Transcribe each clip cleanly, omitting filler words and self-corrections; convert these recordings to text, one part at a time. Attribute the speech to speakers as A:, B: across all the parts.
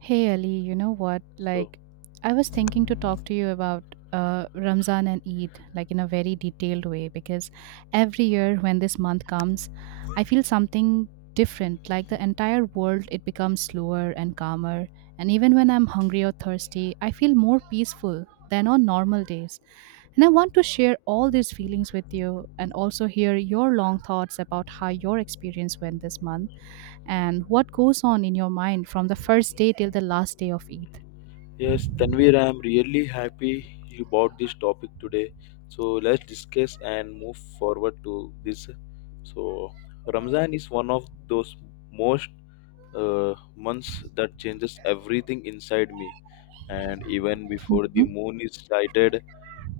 A: Hey Ali, you know what?
B: So,
A: Like, I was thinking to talk to you about Ramzan and Eid, like in a very detailed way, because every year when this month comes, I feel something different. Like the entire world, it becomes slower and calmer. And even when I'm hungry or thirsty, I feel more peaceful than on normal days. And I want to share all these feelings with you and also hear your long thoughts about how your experience went this month and what goes on in your mind from the first day till the last day of Eid?
B: yes, Tanvir, I'm really happy you bought this topic today. Let's discuss and move forward to this. So, Ramzan is one of those most months that changes everything inside me. And even before the
A: Mhm,
B: moon is sighted,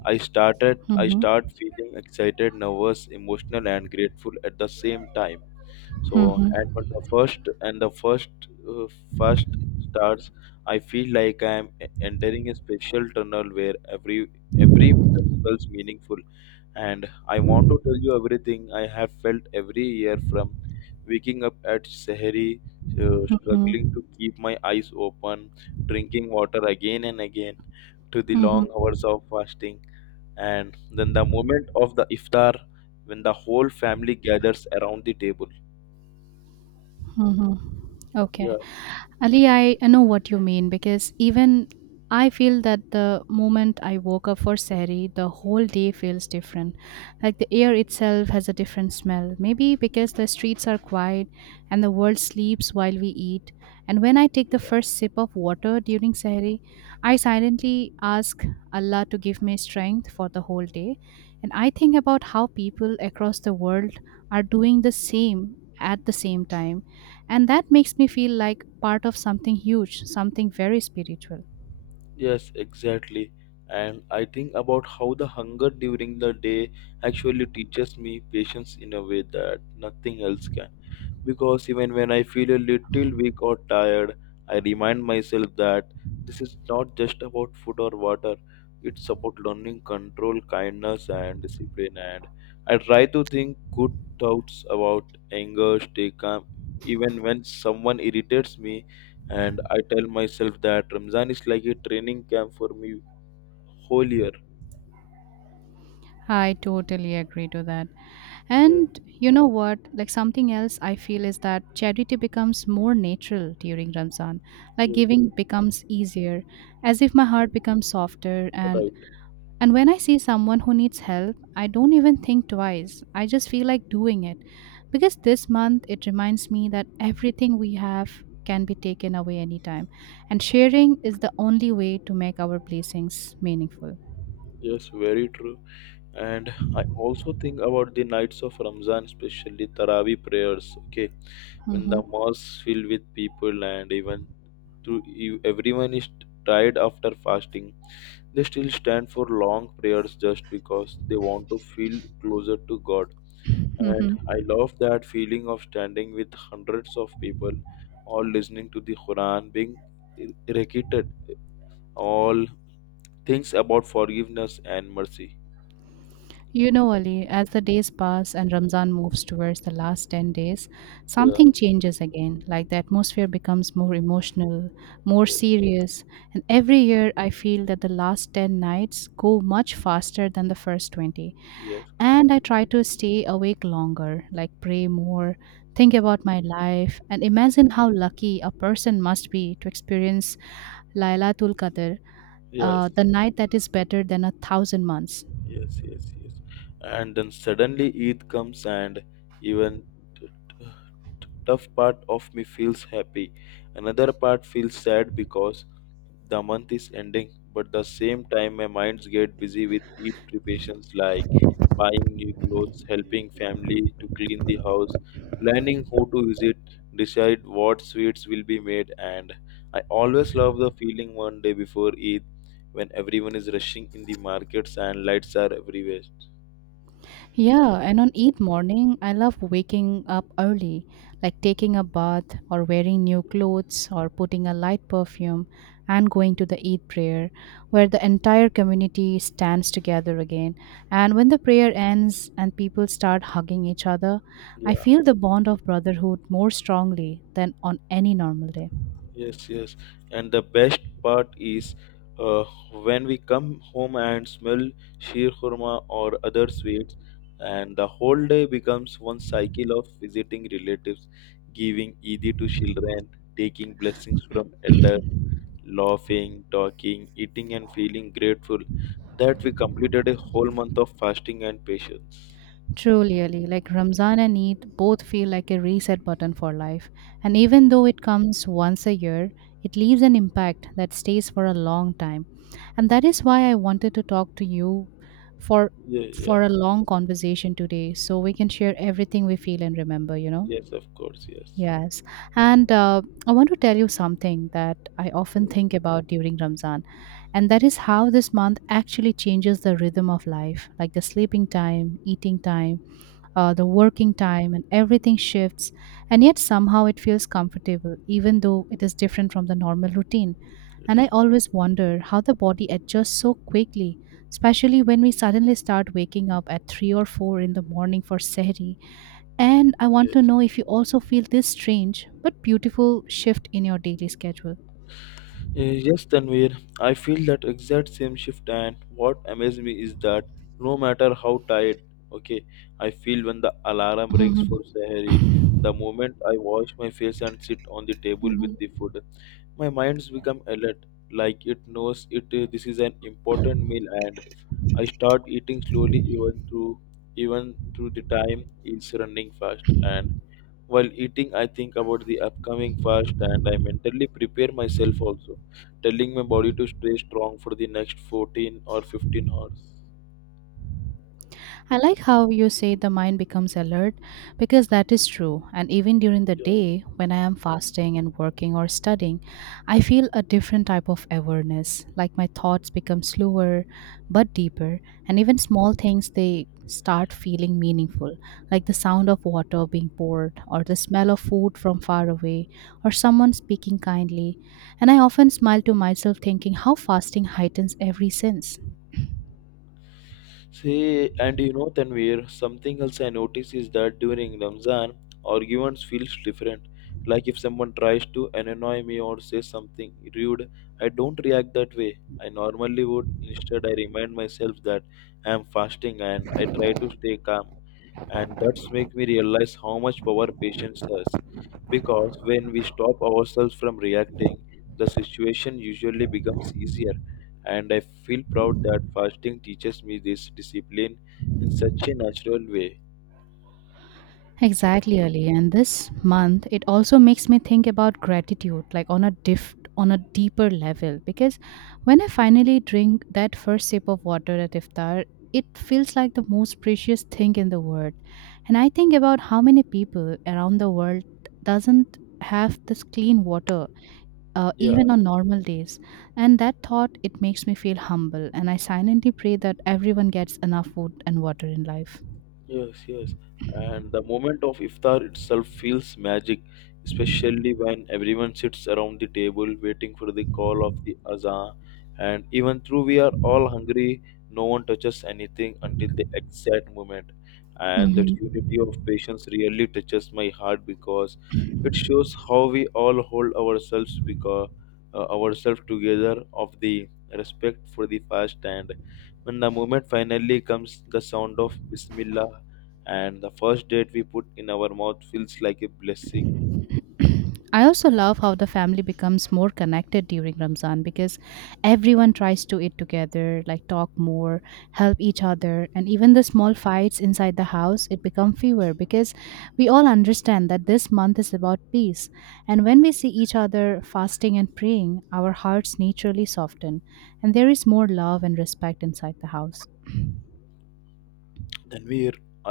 B: I started I
A: mhm,
B: start feeling excited, nervous, emotional, and grateful at the same time. So
A: mhm,
B: and but the first and the first uh, first starts, I feel like I am entering a special tunnel where every minute feels meaningful, and I want to tell you everything I have felt every year, from waking up at Sahari, struggling
A: mhm,
B: to keep my eyes open, drinking water again and again, to the
A: mhm,
B: long hours of fasting, and then the moment of the iftar when the whole family gathers around the table.
A: mhm. Okay.
B: Yeah.
A: Ali, I know what you mean because even I feel that the moment I woke up for Sari, the whole day feels different. Like the air itself has a different smell. Maybe because the streets are quiet and the world sleeps while we eat. And when I take the
B: Yeah.
A: first sip of water during Sari, I silently ask Allah to give me strength for the whole day. And I think about how people across the world are doing the same at the same time and that makes me feel like part of something huge, something very spiritual.
B: Yes, exactly. And I think about how the hunger during the day actually teaches me patience in a way that nothing else can, because even when I feel a little weak or tired, I remind myself that this is not just about food or water. It's about learning control, kindness, and discipline. And I try to think good thoughts about anger, stay calm, even when someone irritates me. And I tell myself that Ramzan is like a training camp for me whole year.
A: I totally agree to that.
B: Yeah,
A: And you know what? Like something else I feel is that charity becomes more natural during Ramzan. Like
B: yeah,
A: giving becomes easier, as if my heart becomes softer. and
B: right.
A: And when I see someone who needs help, I don't even think twice. I just feel like doing it. Because this month, it reminds me that everything we have can be taken away anytime. And sharing is the only way to make our blessings meaningful.
B: Yes, very true. And I also think about the nights of Ramzan, especially Taraweeh prayers. Okay, when the mosque filled with people and even to you, everyone is tired after fasting, they still stand for long prayers just because they want to feel closer to God. And
A: Hmm.
B: I love that feeling of standing with hundreds of people, all listening to the Quran being recited, all things about forgiveness and mercy.
A: You know, Ali, as the days pass and Ramzan moves towards the last 10 days,
B: Yeah,
A: something changes again. Like the atmosphere becomes more emotional, more
B: yeah,
A: serious. And every year, I feel that the last 10 nights go much faster than the first 20.
B: yes, correct.
A: And I try to stay awake longer, like pray more, think about my life, and imagine how lucky a person must be to experience Lailatul Qadr,
B: Yes,
A: the night that is better than a thousand months.
B: yes, yes, yes. And then suddenly Eid comes, and even t- t- tough part of me feels happy. Another part feels sad because the month is ending, but the same time my minds get busy with eat preparations, like buying new clothes, helping family to clean the house, planning who to visit, decide what sweets will be made, and I always love the feeling one day before Eid when everyone is rushing in the markets and lights are everywhere.
A: Yeah, and on each morning, I love waking up early, like taking a bath or wearing new clothes or putting a light perfume and going to the Eid prayer, where the entire community stands together again. And when the prayer ends and people start hugging each other, I
B: Yeah.
A: feel the bond of brotherhood more strongly than on any normal day.
B: Yes, yes. And the best part is uh, when we come home and smell sheer khurma or other sweets, and the whole day becomes one cycle of visiting relatives, giving Eid to children, taking blessings from elders, laughing, talking, eating, and feeling grateful that we completed a whole month of fasting and patience.
A: True, really. Like Ramzan and Eid both feel like a reset button for life. And
B: Yeah,
A: even though it comes once a year, it leaves an impact that stays for a long time. And that is why I wanted to talk to you for
B: yeah, yeah.
A: for a long conversation today so we can share everything we feel and remember.
B: Yes, of course. Yes.
A: Yes. And I want to tell you something that I often think about during Ramzan, and that is how this month actually changes the rhythm of life, like the sleeping time, eating time, the working time, and everything shifts and yet somehow it feels comfortable even though it is different from the normal routine. And I
B: Yes.
A: always wonder how the body adjusts so quickly, especially when we suddenly start waking up at 3 or 4 in the morning for sehri. And I want to
B: Yes.
A: know if you also feel this strange but beautiful shift in your daily schedule.
B: Yes, Tanvir, I feel that exact same shift, and what amazes me is that no matter how tired, okay, I feel when the alarm rings for Sahari, the moment I wash my face and sit on the table with the food, my mind's become alert, like it knows it this is an important meal, and I start eating slowly even through the time is running fast, and while eating, I think about the upcoming fast and I mentally prepare myself also, telling my body to stay strong for the next 14 or 15 hours.
A: I like how you say the mind becomes alert because that is true. And even during the
B: Yeah.
A: day, when I am fasting and working or studying, I feel a different type of awareness. Like my thoughts become slower but deeper. And even small things, they start feeling meaningful, like the sound of water being poured, or the smell of food from far away, or someone speaking kindly. And I often smile to myself, thinking how fasting heightens every sense.
B: See, and you know, Tanvir, something else I notice is that during Ramzan, arguments feels different. Like if someone tries to annoy me or says something rude, I don't react that way. I normally would. Instead, I remind myself that I am fasting and I try to stay calm. And that's make me realize how much power patience has, because when we stop ourselves from reacting, the situation usually becomes easier, and I feel proud that fasting teaches me this discipline in such a natural way.
A: Exactly, Ali. And this month, it also makes me think about gratitude, like on on a deeper level. Because when I finally drink that first sip of water at iftar, it feels like the most precious thing in the world. And I think about how many people around the world doesn't have this clean water,
B: Yeah.
A: even on normal days. And that thought, it makes me feel humble. And I silently pray that everyone gets enough food and water in life.
B: Yes, yes. And the moment of iftar itself feels magic, especially when everyone sits around the table waiting for the call of the azan. And even though we are all hungry, no one touches anything until the exact moment. And that
A: Mhm.
B: unity of patience really touches my heart, because it shows how we all hold ourselves, because ourselves together of the respect for the fast. And when the moment finally comes, the sound of bismillah and the first date we put in our mouth feels like a blessing.
A: I also love how the family becomes more connected during Ramzan because everyone tries to eat together, like talk more, help each other, and even the small fights inside the house it become fewer because we all understand that this month is about peace. And when we see each other fasting and praying, our hearts naturally soften, and there is more love and respect inside the house.
B: Then we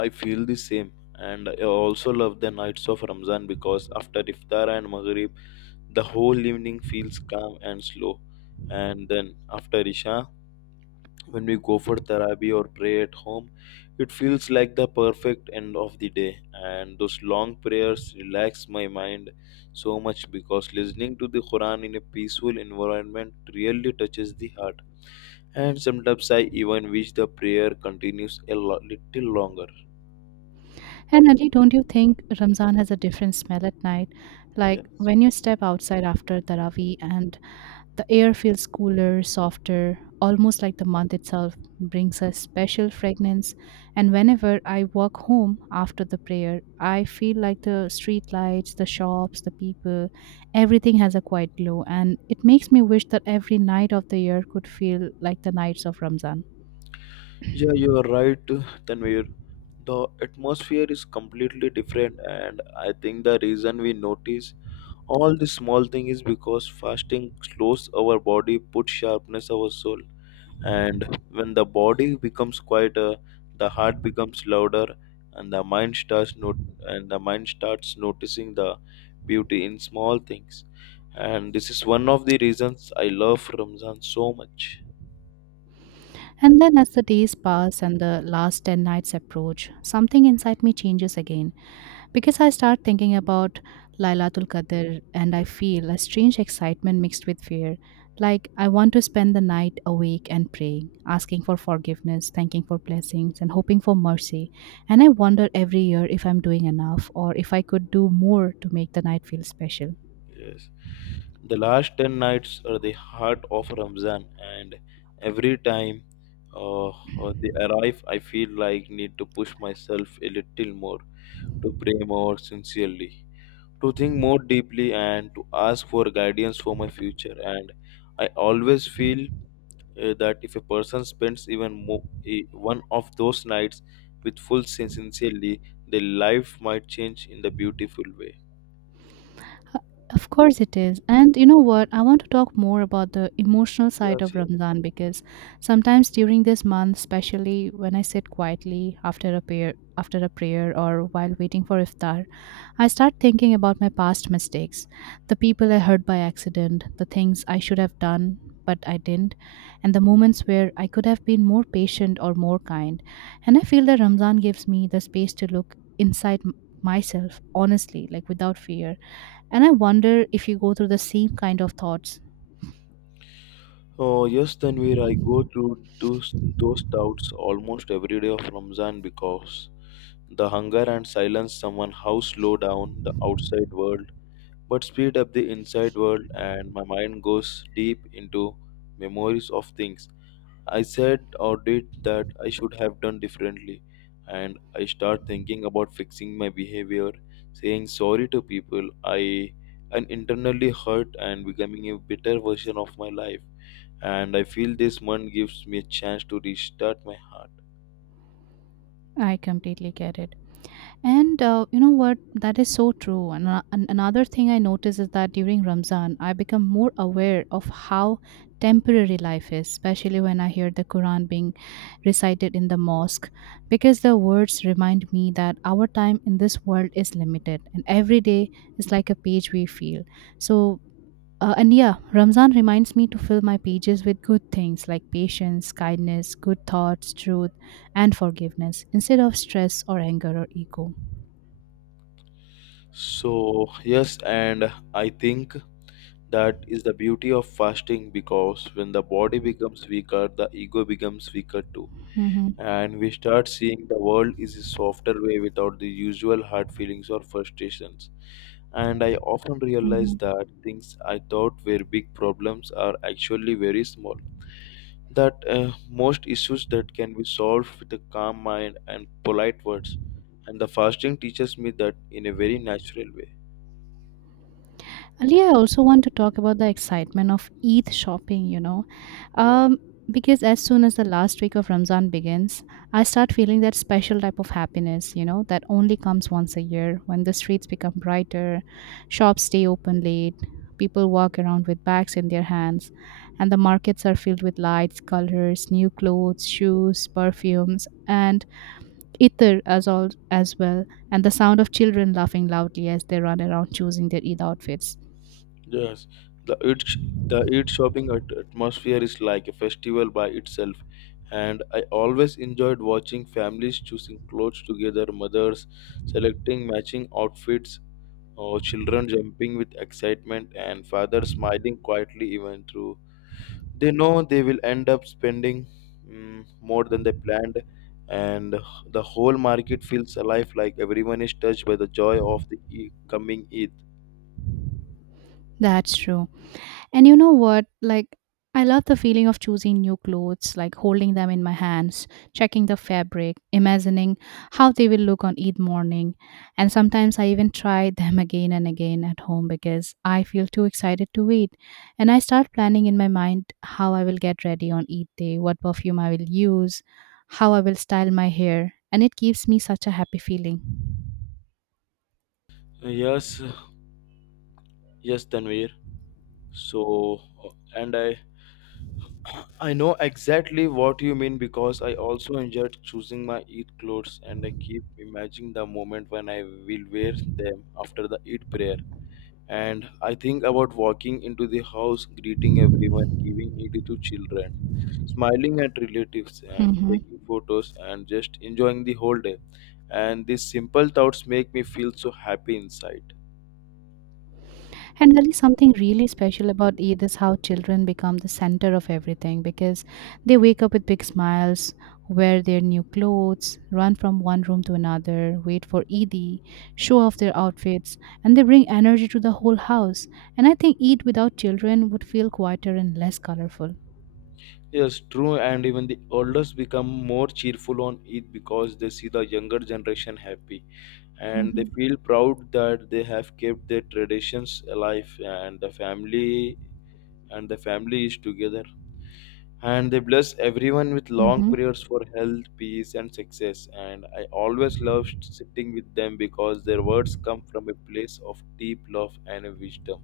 B: I feel the same, and I also love the nights of Ramzan, because after iftar and maghrib the whole evening feels calm and slow, and then after isha, when we go for tarabi or pray at home, it feels like the perfect end of the day, and those long prayers relax my mind so much, because listening to the Quran in a peaceful environment really touches the heart, and sometimes I even wish the prayer continues a little longer.
A: And Ali, don't you think Ramzan has a different smell at night?
B: Yeah.
A: Like when you step outside after Taraweeh and the air feels cooler, softer, almost like the month itself brings a special fragrance. And whenever I walk home after the prayer, I feel like the street lights, the shops, the people, everything has a quiet glow. And it makes me wish that every night of the year could feel like the nights of Ramzan.
B: Yeah, you are right, Tanvir. The atmosphere is completely different, and I think the reason we notice all this small thing is because fasting slows our body, puts sharpness our soul, and when the body becomes quieter, the heart becomes louder, and the mind starts not- and the mind starts noticing the beauty in small things, and this is one of the reasons I love Ramzan so much.
A: And then, as the days pass and the last 10 nights approach, something inside me changes again because I start thinking about Lailatul Qadr, and I
B: Yes,
A: feel a strange excitement mixed with fear. Like, I want to spend the night awake and praying, asking for forgiveness, thanking for blessings, and hoping for mercy. And I wonder every year if I'm doing enough or if I could do more to make the night feel special.
B: yes. The last 10 nights are the heart of Ramzan, and every time they arrive I feel like need to push myself a little more, to pray more sincerely, to think more deeply, and to ask for guidance for my future. And I always feel that if a person spends even more, one of those nights with full sincerely, their life might change in the beautiful way.
A: Of course it is. And you know what? I want to talk more about the emotional side
B: Yes,
A: of
B: yes.
A: Ramzan because sometimes during this month, especially when I sit quietly after a prayer or while waiting for iftar, I start thinking about my past mistakes, the people I hurt by accident, the things I should have done but I didn't, and the moments where I could have been more patient or more kind. And I feel that Ramzan gives me the space to look inside myself honestly, like without fear, and I wonder if you go through the same kind of thoughts.
B: Oh, yes, Tanvir, I go through those doubts almost every day of Ramzan, because the hunger and silence someone how slow down the outside world but speed up the inside world, and my mind goes deep into memories of things I said or did that I should have done differently, and I start thinking about fixing my behavior, saying sorry to people I and internally hurt, and becoming a better version of my life. And I feel this month gives me a chance to restart my heart.
A: I completely get it. And you know what? That is so true. And another thing I notice is that during Ramzan, I become more aware of how temporary life is, especially when I hear the Quran being recited in the mosque, because the words remind me that our time in this world is limited and every day is like a page we feel. So and yeah, Ramzan reminds me to fill my pages with good things like patience, kindness, good thoughts, truth, and forgiveness instead of stress or anger or ego.
B: So yes, and I think that is the beauty of fasting, because when the body becomes weaker, the ego becomes weaker too.
A: Mhm,
B: And we start seeing the world is a softer way without the usual hard feelings or frustrations. And I often realize
A: mhm.
B: that things I thought were big problems are actually very small. That most issues that can be solved with a calm mind and polite words. And the fasting teaches me that in a very natural way.
A: Ali, I also want to talk about the excitement of Eid shopping.
B: Yeah.
A: Um, because as soon as the last week of Ramzan begins, I start feeling that special type of happiness, that only comes once a year when the streets become brighter, shops stay open late, people walk around with bags in their hands, and the markets are filled with lights, colors, new clothes, shoes, perfumes, and itar as all as well, and the sound of children laughing loudly as they run around choosing their Eid outfits.
B: Yes, the Eid, sh- the Eid shopping atmosphere is like a festival by itself, and I always enjoyed watching families choosing clothes together, mothers selecting matching outfits, or children jumping with excitement, and fathers smiling quietly even through they know they will end up spending more than they planned, and the whole market feels alive, like everyone is touched by the joy of the coming Eid.
A: That's true. And you know what? Like, I love the feeling of choosing new clothes, like holding them in my hands, checking the fabric, imagining how they will look on each morning. And sometimes I even try them again and again at home because I feel too excited to wait. And I start planning in my mind how I will get ready on each day, what perfume I will use, how I will style my hair. And it gives me such a happy feeling.
B: Yes, yes, Tanvir. So, and I know exactly what you mean, because I also enjoyed choosing my Eid clothes, and I keep imagining the moment when I will wear them after the Eid prayer. And I think about walking into the house, greeting everyone, giving Eid to children, smiling at relatives and
A: Mhm.
B: taking photos and just enjoying the whole day. And these simple thoughts make me feel so happy inside.
A: And there is something really special about it is how children become the center of everything because they wake up with big smiles, wear their new clothes, run from one room to another, wait for Eid, show off their outfits, and they bring energy to the whole house. And I think Eid without children would feel quieter and less colorful.
B: Yes, true, and even the elders become more cheerful on Eid, because they see the younger generation happy, and they
A: Hmm.
B: feel proud that they have kept their traditions alive, and the family is together. And they bless everyone with long
A: Hmm.
B: prayers for health, peace, and success. And I always love sitting with them, because their words come from a place of deep love and wisdom.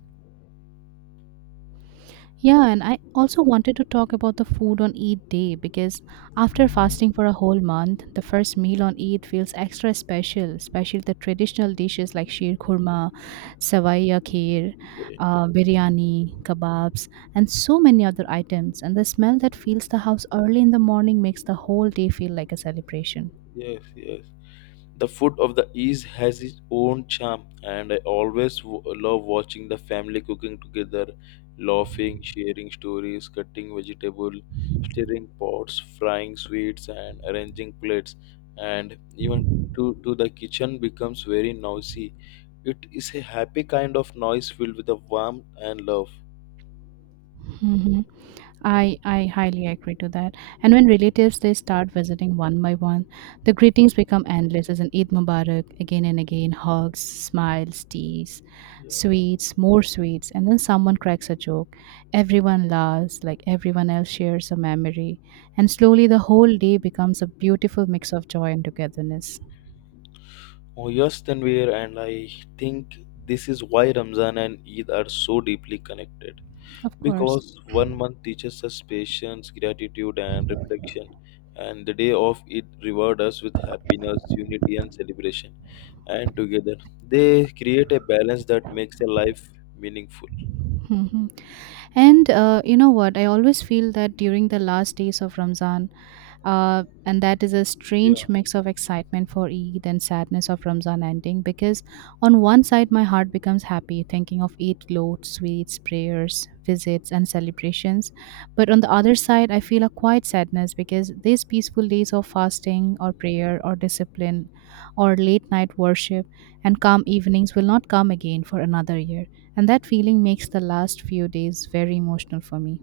A: Yeah, and I also wanted to talk about the food on Eid day because after fasting for a whole month, the first meal on Eid feels extra special, especially the traditional dishes like sheer khurma, savaiya kheer,
B: Okay.
A: biryani, kebabs, and so many other items. And the smell that fills the house early in the morning makes the whole day feel like a celebration.
B: Yes, yes. The food of the East has its own charm, and I always love watching the family cooking together, laughing, sharing stories, cutting vegetable, stirring pots, frying sweets, and arranging plates. And even to the kitchen becomes very noisy. It is a happy kind of noise filled with the warmth and love.
A: Mhm. I highly agree to that. And when relatives they start visiting one by one, the greetings become endless as an Eid Mubarak again and again, hugs, smiles, teas,
B: Yeah.
A: sweets, more sweets, and then someone cracks a joke. Everyone laughs, like everyone else shares a memory, and slowly the whole day becomes a beautiful mix of joy and togetherness.
B: Oh yes, Tanvir, and I think this is why Ramzan and Eid are so deeply connected.
A: Of course.
B: Because one month teaches us patience, gratitude, and reflection, and the day of it reward us with happiness, unity, and celebration. And together, they create a balance that makes a life meaningful.
A: And you know what? I always feel that during the last days of Ramzan, and that is a
B: Yeah.
A: strange mix of excitement for Eid and sadness of Ramzan ending because on one side my heart becomes happy thinking of Eid loads, sweets, prayers, visits and celebrations, but on the other side I feel a quiet sadness because these peaceful days of fasting or prayer or discipline or late night worship and calm evenings will not come again for another year. And that feeling makes the last few days very emotional for me.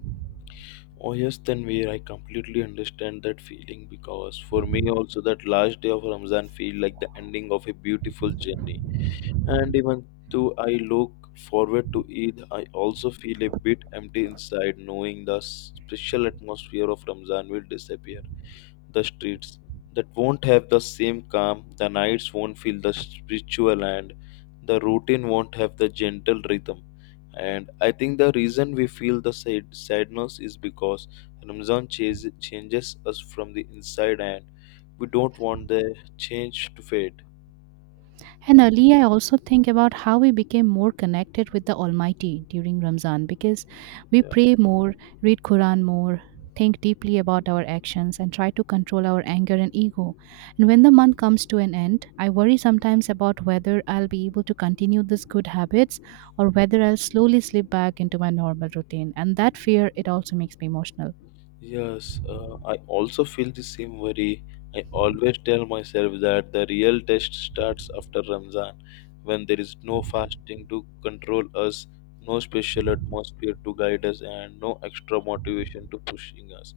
B: Oh yes, Tanvir, I completely understand that feeling, because for me also that last day of Ramzan feel like the ending of a beautiful journey. And even though I look forward to Eid, I also feel a bit empty inside, knowing the special atmosphere of Ramzan will disappear. The streets that won't have the same calm, the nights won't feel the spiritual, and the routine won't have the gentle rhythm. And I think the reason we feel the sadness is because Ramzan changes us from the inside, and we don't want the change to fade.
A: And earlier, I also think about how we became more connected with the Almighty during Ramzan because we
B: Yeah.
A: pray more, read Quran more, think deeply about our actions, and try to control our anger and ego. And when the month comes to an end, I worry sometimes about whether I'll be able to continue these good habits or whether I'll slowly slip back into my normal routine. And that fear, it also makes me emotional.
B: Yes, I also feel the same worry. I always tell myself that the real test starts after Ramzan, when there is no fasting to control us, no special atmosphere to guide us, and no extra motivation to pushing us.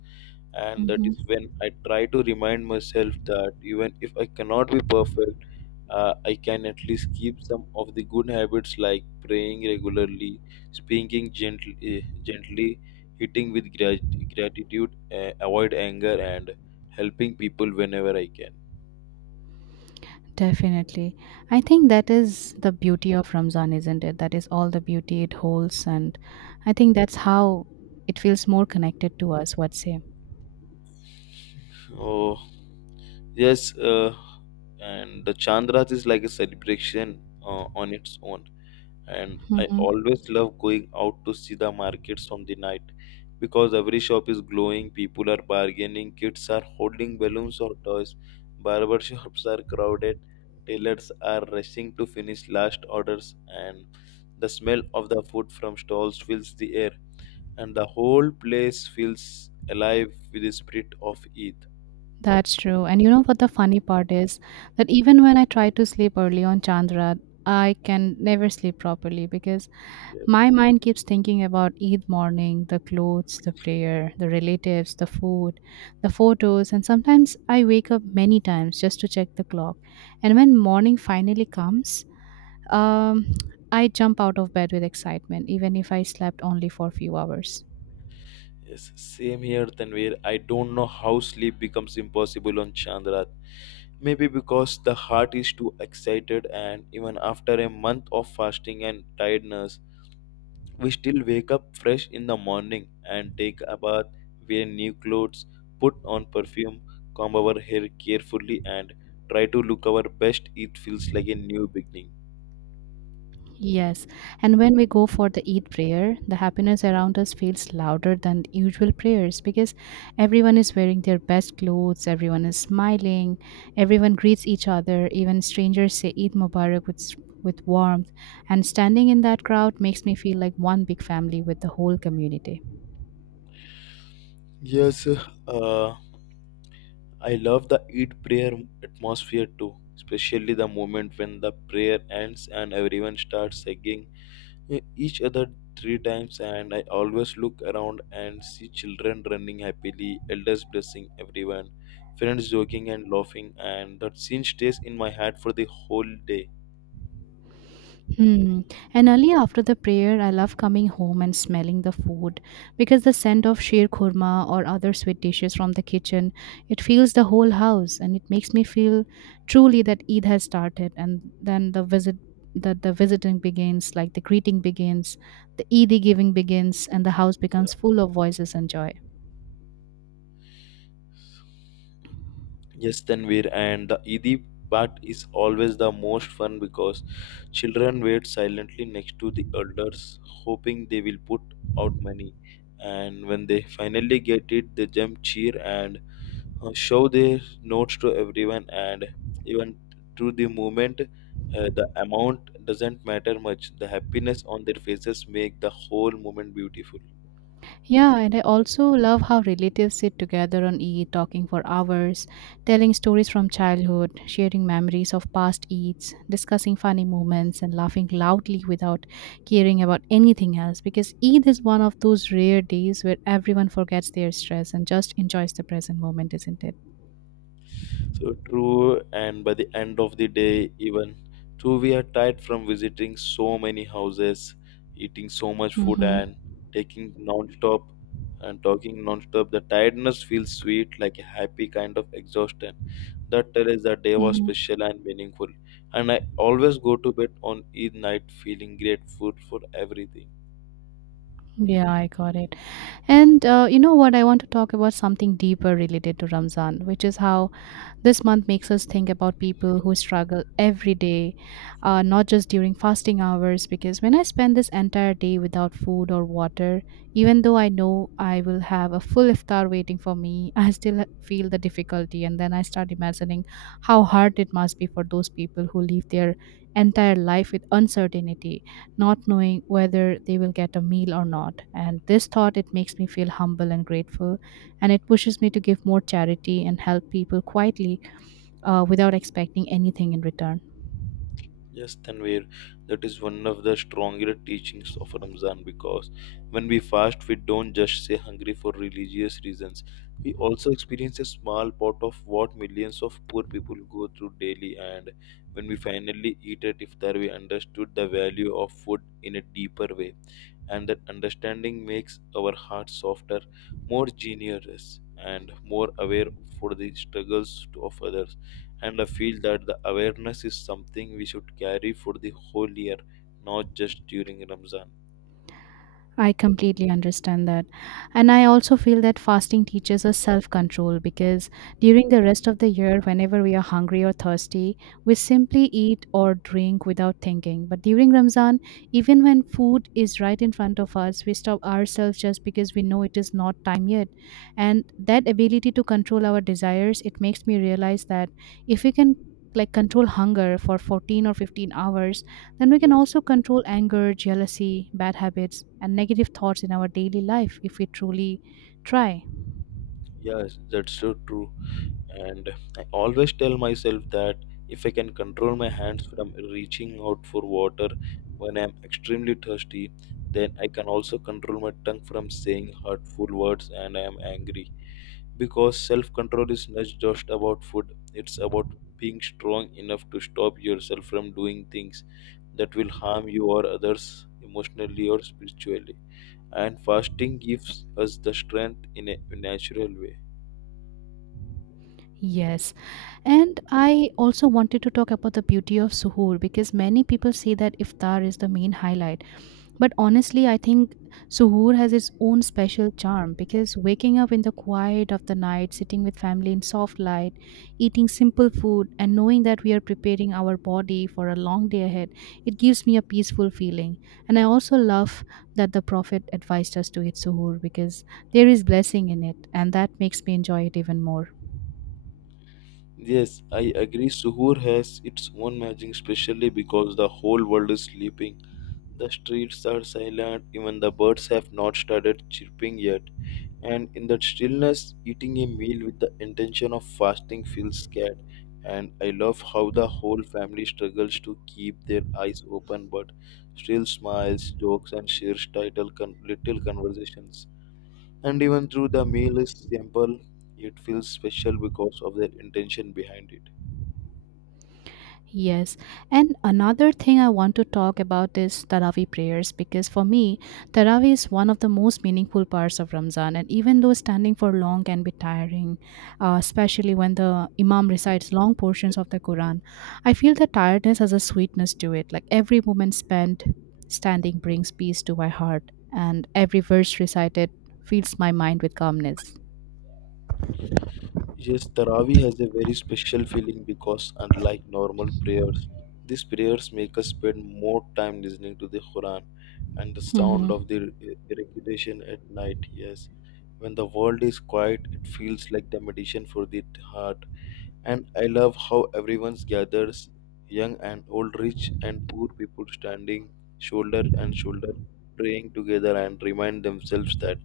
B: And that is
A: Mhm.
B: when I try to remind myself that even if I cannot be perfect, I can at least keep some of the good habits like praying regularly, speaking gently, eating with gratitude, avoid anger, and helping people whenever I can.
A: Definitely. I think that is the beauty of Ramzan, isn't it? That is all the beauty it holds. And I think that's how it feels more connected to us, what say?
B: Oh, yes, and the Chandras is like a celebration on its own. And I
A: Hmm.
B: always love going out to see the markets on the night because every shop is glowing, people are bargaining, kids are holding balloons or toys, barber shops are crowded, tailors are rushing to finish last orders, and the smell of the food from stalls fills the air. And the whole place feels alive with the spirit of Eid.
A: That's true. And you know what the funny part is? That even when I try to sleep early on Chandra, I can never sleep properly because
B: Yes.
A: my mind keeps thinking about Eid morning, the clothes, the prayer, the relatives, the food, the photos, and sometimes I wake up many times just to check the clock. And when morning finally comes, um, I jump out of bed with excitement, even if I slept only for a few hours.
B: Yes, same here, Tanvir. I don't know how sleep becomes impossible on Chandrat. Maybe because the heart is too excited, and even after a month of fasting and tiredness, we still wake up fresh in the morning and take a bath, wear new clothes, put on perfume, comb our hair carefully, and try to look our best. It feels like a new beginning.
A: Yes, and when we go for the Eid prayer, the happiness around us feels louder than usual prayers because everyone is wearing their best clothes, everyone is smiling, everyone greets each other, even strangers say Eid Mubarak with warmth, and standing in that crowd makes me feel like one big family with the whole community.
B: Yes, uh, I love the Eid prayer atmosphere too, especially the moment when the prayer ends and everyone starts hugging each other three times. And I always look around and see children running happily, elders blessing everyone, friends joking and laughing, and that scene stays in my head for the whole day.
A: Hmm. And early after the prayer, I love coming home and smelling the food because the scent of sheer kurma or other sweet dishes from the kitchen, it fills the whole house and it makes me feel truly that Eid has started. And then that the visiting begins, like the greeting begins, the Eid giving begins, and the house becomes
B: Yeah.
A: full of voices and joy.
B: Yes, Tanvir, and the Eid part is always the most fun because children wait silently next to the elders, hoping they will put out money. And when they finally get it, they jump, cheer, and show their notes to everyone. And even through the moment, the amount doesn't matter much. The happiness on their faces make the whole moment beautiful.
A: Yeah, and I also love how relatives sit together on Eid talking for hours, telling stories from childhood, sharing memories of past Eids, discussing funny moments, and laughing loudly without caring about anything else. Because Eid is one of those rare days where everyone forgets their stress and just enjoys the present moment, isn't it?
B: So true, and by the end of the day, even true, we are tired from visiting so many houses, eating so much food,
A: Mm-hmm.
B: and taking non-stop and talking non-stop. The tiredness feels sweet, like a happy kind of exhaustion. That tells us that day was
A: Mm-hmm.
B: special and meaningful. And I always go to bed on each night feeling grateful for everything.
A: Yeah, I got it. And you know what? I want to talk about something deeper related to Ramzan, which is how this month makes us think about people who struggle every day, not just during fasting hours. Because when I spend this entire day without food or water, even though I know I will have a full iftar waiting for me, I still feel the difficulty. And then I start imagining how hard it must be for those people who live their entire life with uncertainty, not knowing whether they will get a meal or not. And this thought, it makes me feel humble and grateful, and it pushes me to give more charity and help people quietly, without expecting anything in return.
B: Yes, Tanvir, that is one of the stronger teachings of Ramzan because when we fast, we don't just stay hungry for religious reasons. We also experience a small part of what millions of poor people go through daily, and when we finally eat at iftar, we understood the value of food in a deeper way, and that understanding makes our hearts softer, more generous, and more aware for the struggles of others, and I feel that the awareness is something we should carry for the whole year, not just during Ramzan.
A: I completely understand that. And I also feel that fasting teaches us self control because during the rest of the year, whenever we are hungry or thirsty, we simply eat or drink without thinking. But during Ramzan, even when food is right in front of us, we stop ourselves just because we know it is not time yet. And that ability to control our desires, it makes me realize that if we can like control hunger for 14 or 15 hours, then we can
B: Yes,
A: also control anger, jealousy, bad habits, and negative thoughts in our daily life if we truly try.
B: yes, that's so true. And I always tell myself that if I can control my hands from reaching out for water when I'm extremely thirsty, then I can also control my tongue from saying hurtful words and I am angry. Because self control is not just about food, it's about being strong enough to stop yourself from doing things that will harm you or others emotionally or spiritually. And fasting gives us the strength in a natural way.
A: Yes. And I also wanted to talk about the beauty of suhoor because many people say that iftar is the main highlight. But honestly, I think Suhoor has its own special charm because waking up in the quiet of the night, sitting with family in soft light, eating simple food, and knowing that we are preparing our body for a long day ahead, it gives me a peaceful feeling. And I also love that the Prophet advised us to eat Suhoor because there is blessing in it, and that makes me enjoy it even more.
B: Yes, I agree. Suhoor has its own magic, especially because the whole world is sleeping. The streets are silent, even the birds have not started chirping yet. And in that stillness, eating a meal with the intention of fasting feels scared. And I love how the whole family struggles to keep their eyes open but still smiles, jokes, and shares little conversations. And even though the meal is simple, it feels special because of their intention behind it.
A: Yes. And another thing I want to talk about is Taraweeh prayers because for me, Taraweeh is one of the most meaningful parts of Ramzan. And even though standing for long can be tiring, especially when the Imam recites long
B: Ye-
A: portions of the Quran, I feel the tiredness has a sweetness to it. Like every moment spent standing brings peace to my heart, and every verse recited fills my mind with calmness.
B: Yes, Taraweeh has a very special feeling because, unlike normal prayers, these prayers make us spend more time listening to the Quran and the sound of
A: Mm-hmm.
B: the recitation at night. Yes, when the world is quiet, it feels like the meditation for the heart. And I love how everyone gathers young and old, rich and poor people standing shoulder and shoulder, praying together and remind themselves that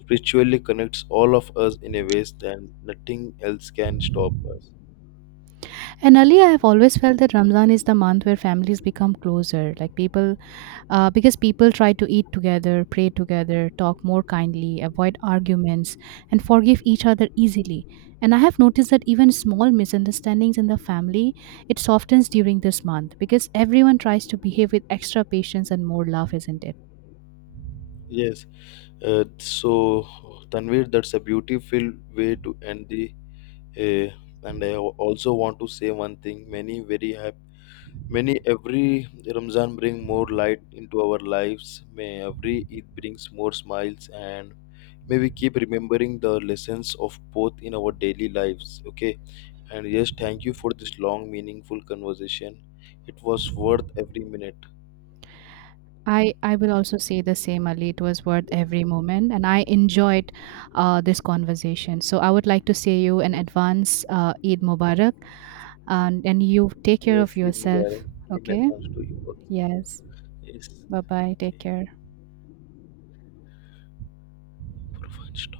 B: spiritually connects all of us in a ways that nothing else can stop us.
A: And earlier, I've always felt that Ramzan is the month where families become closer, like people, because people try to eat together, pray together, talk more kindly, avoid arguments, and forgive each other easily. And I have noticed that even small misunderstandings in the family, it softens during this month because everyone tries to behave with extra patience and more love, isn't it?
B: Yes, so Tanvir, that's a beautiful way to end the. Uh, and I also want to say one thing: many very happy, many every Ramzan bring more light into our lives. May every Eid brings more smiles, and may we keep remembering the lessons of both in our daily lives. Okay. And yes, thank you for this long, meaningful conversation. It was worth every minute.
A: I will also say the same, Ali. It was worth
B: Yes,
A: every moment, and I enjoyed this conversation. So I would like to say you an
B: yes,
A: advance Eid Mubarak, and you take care of
B: yes. In
A: yourself.
B: Mubarak, in
A: Okay.
B: advance to you also.
A: Yes.
B: Yes,
A: Bye bye. Take
B: okay.
A: care.
B: For fun, stop.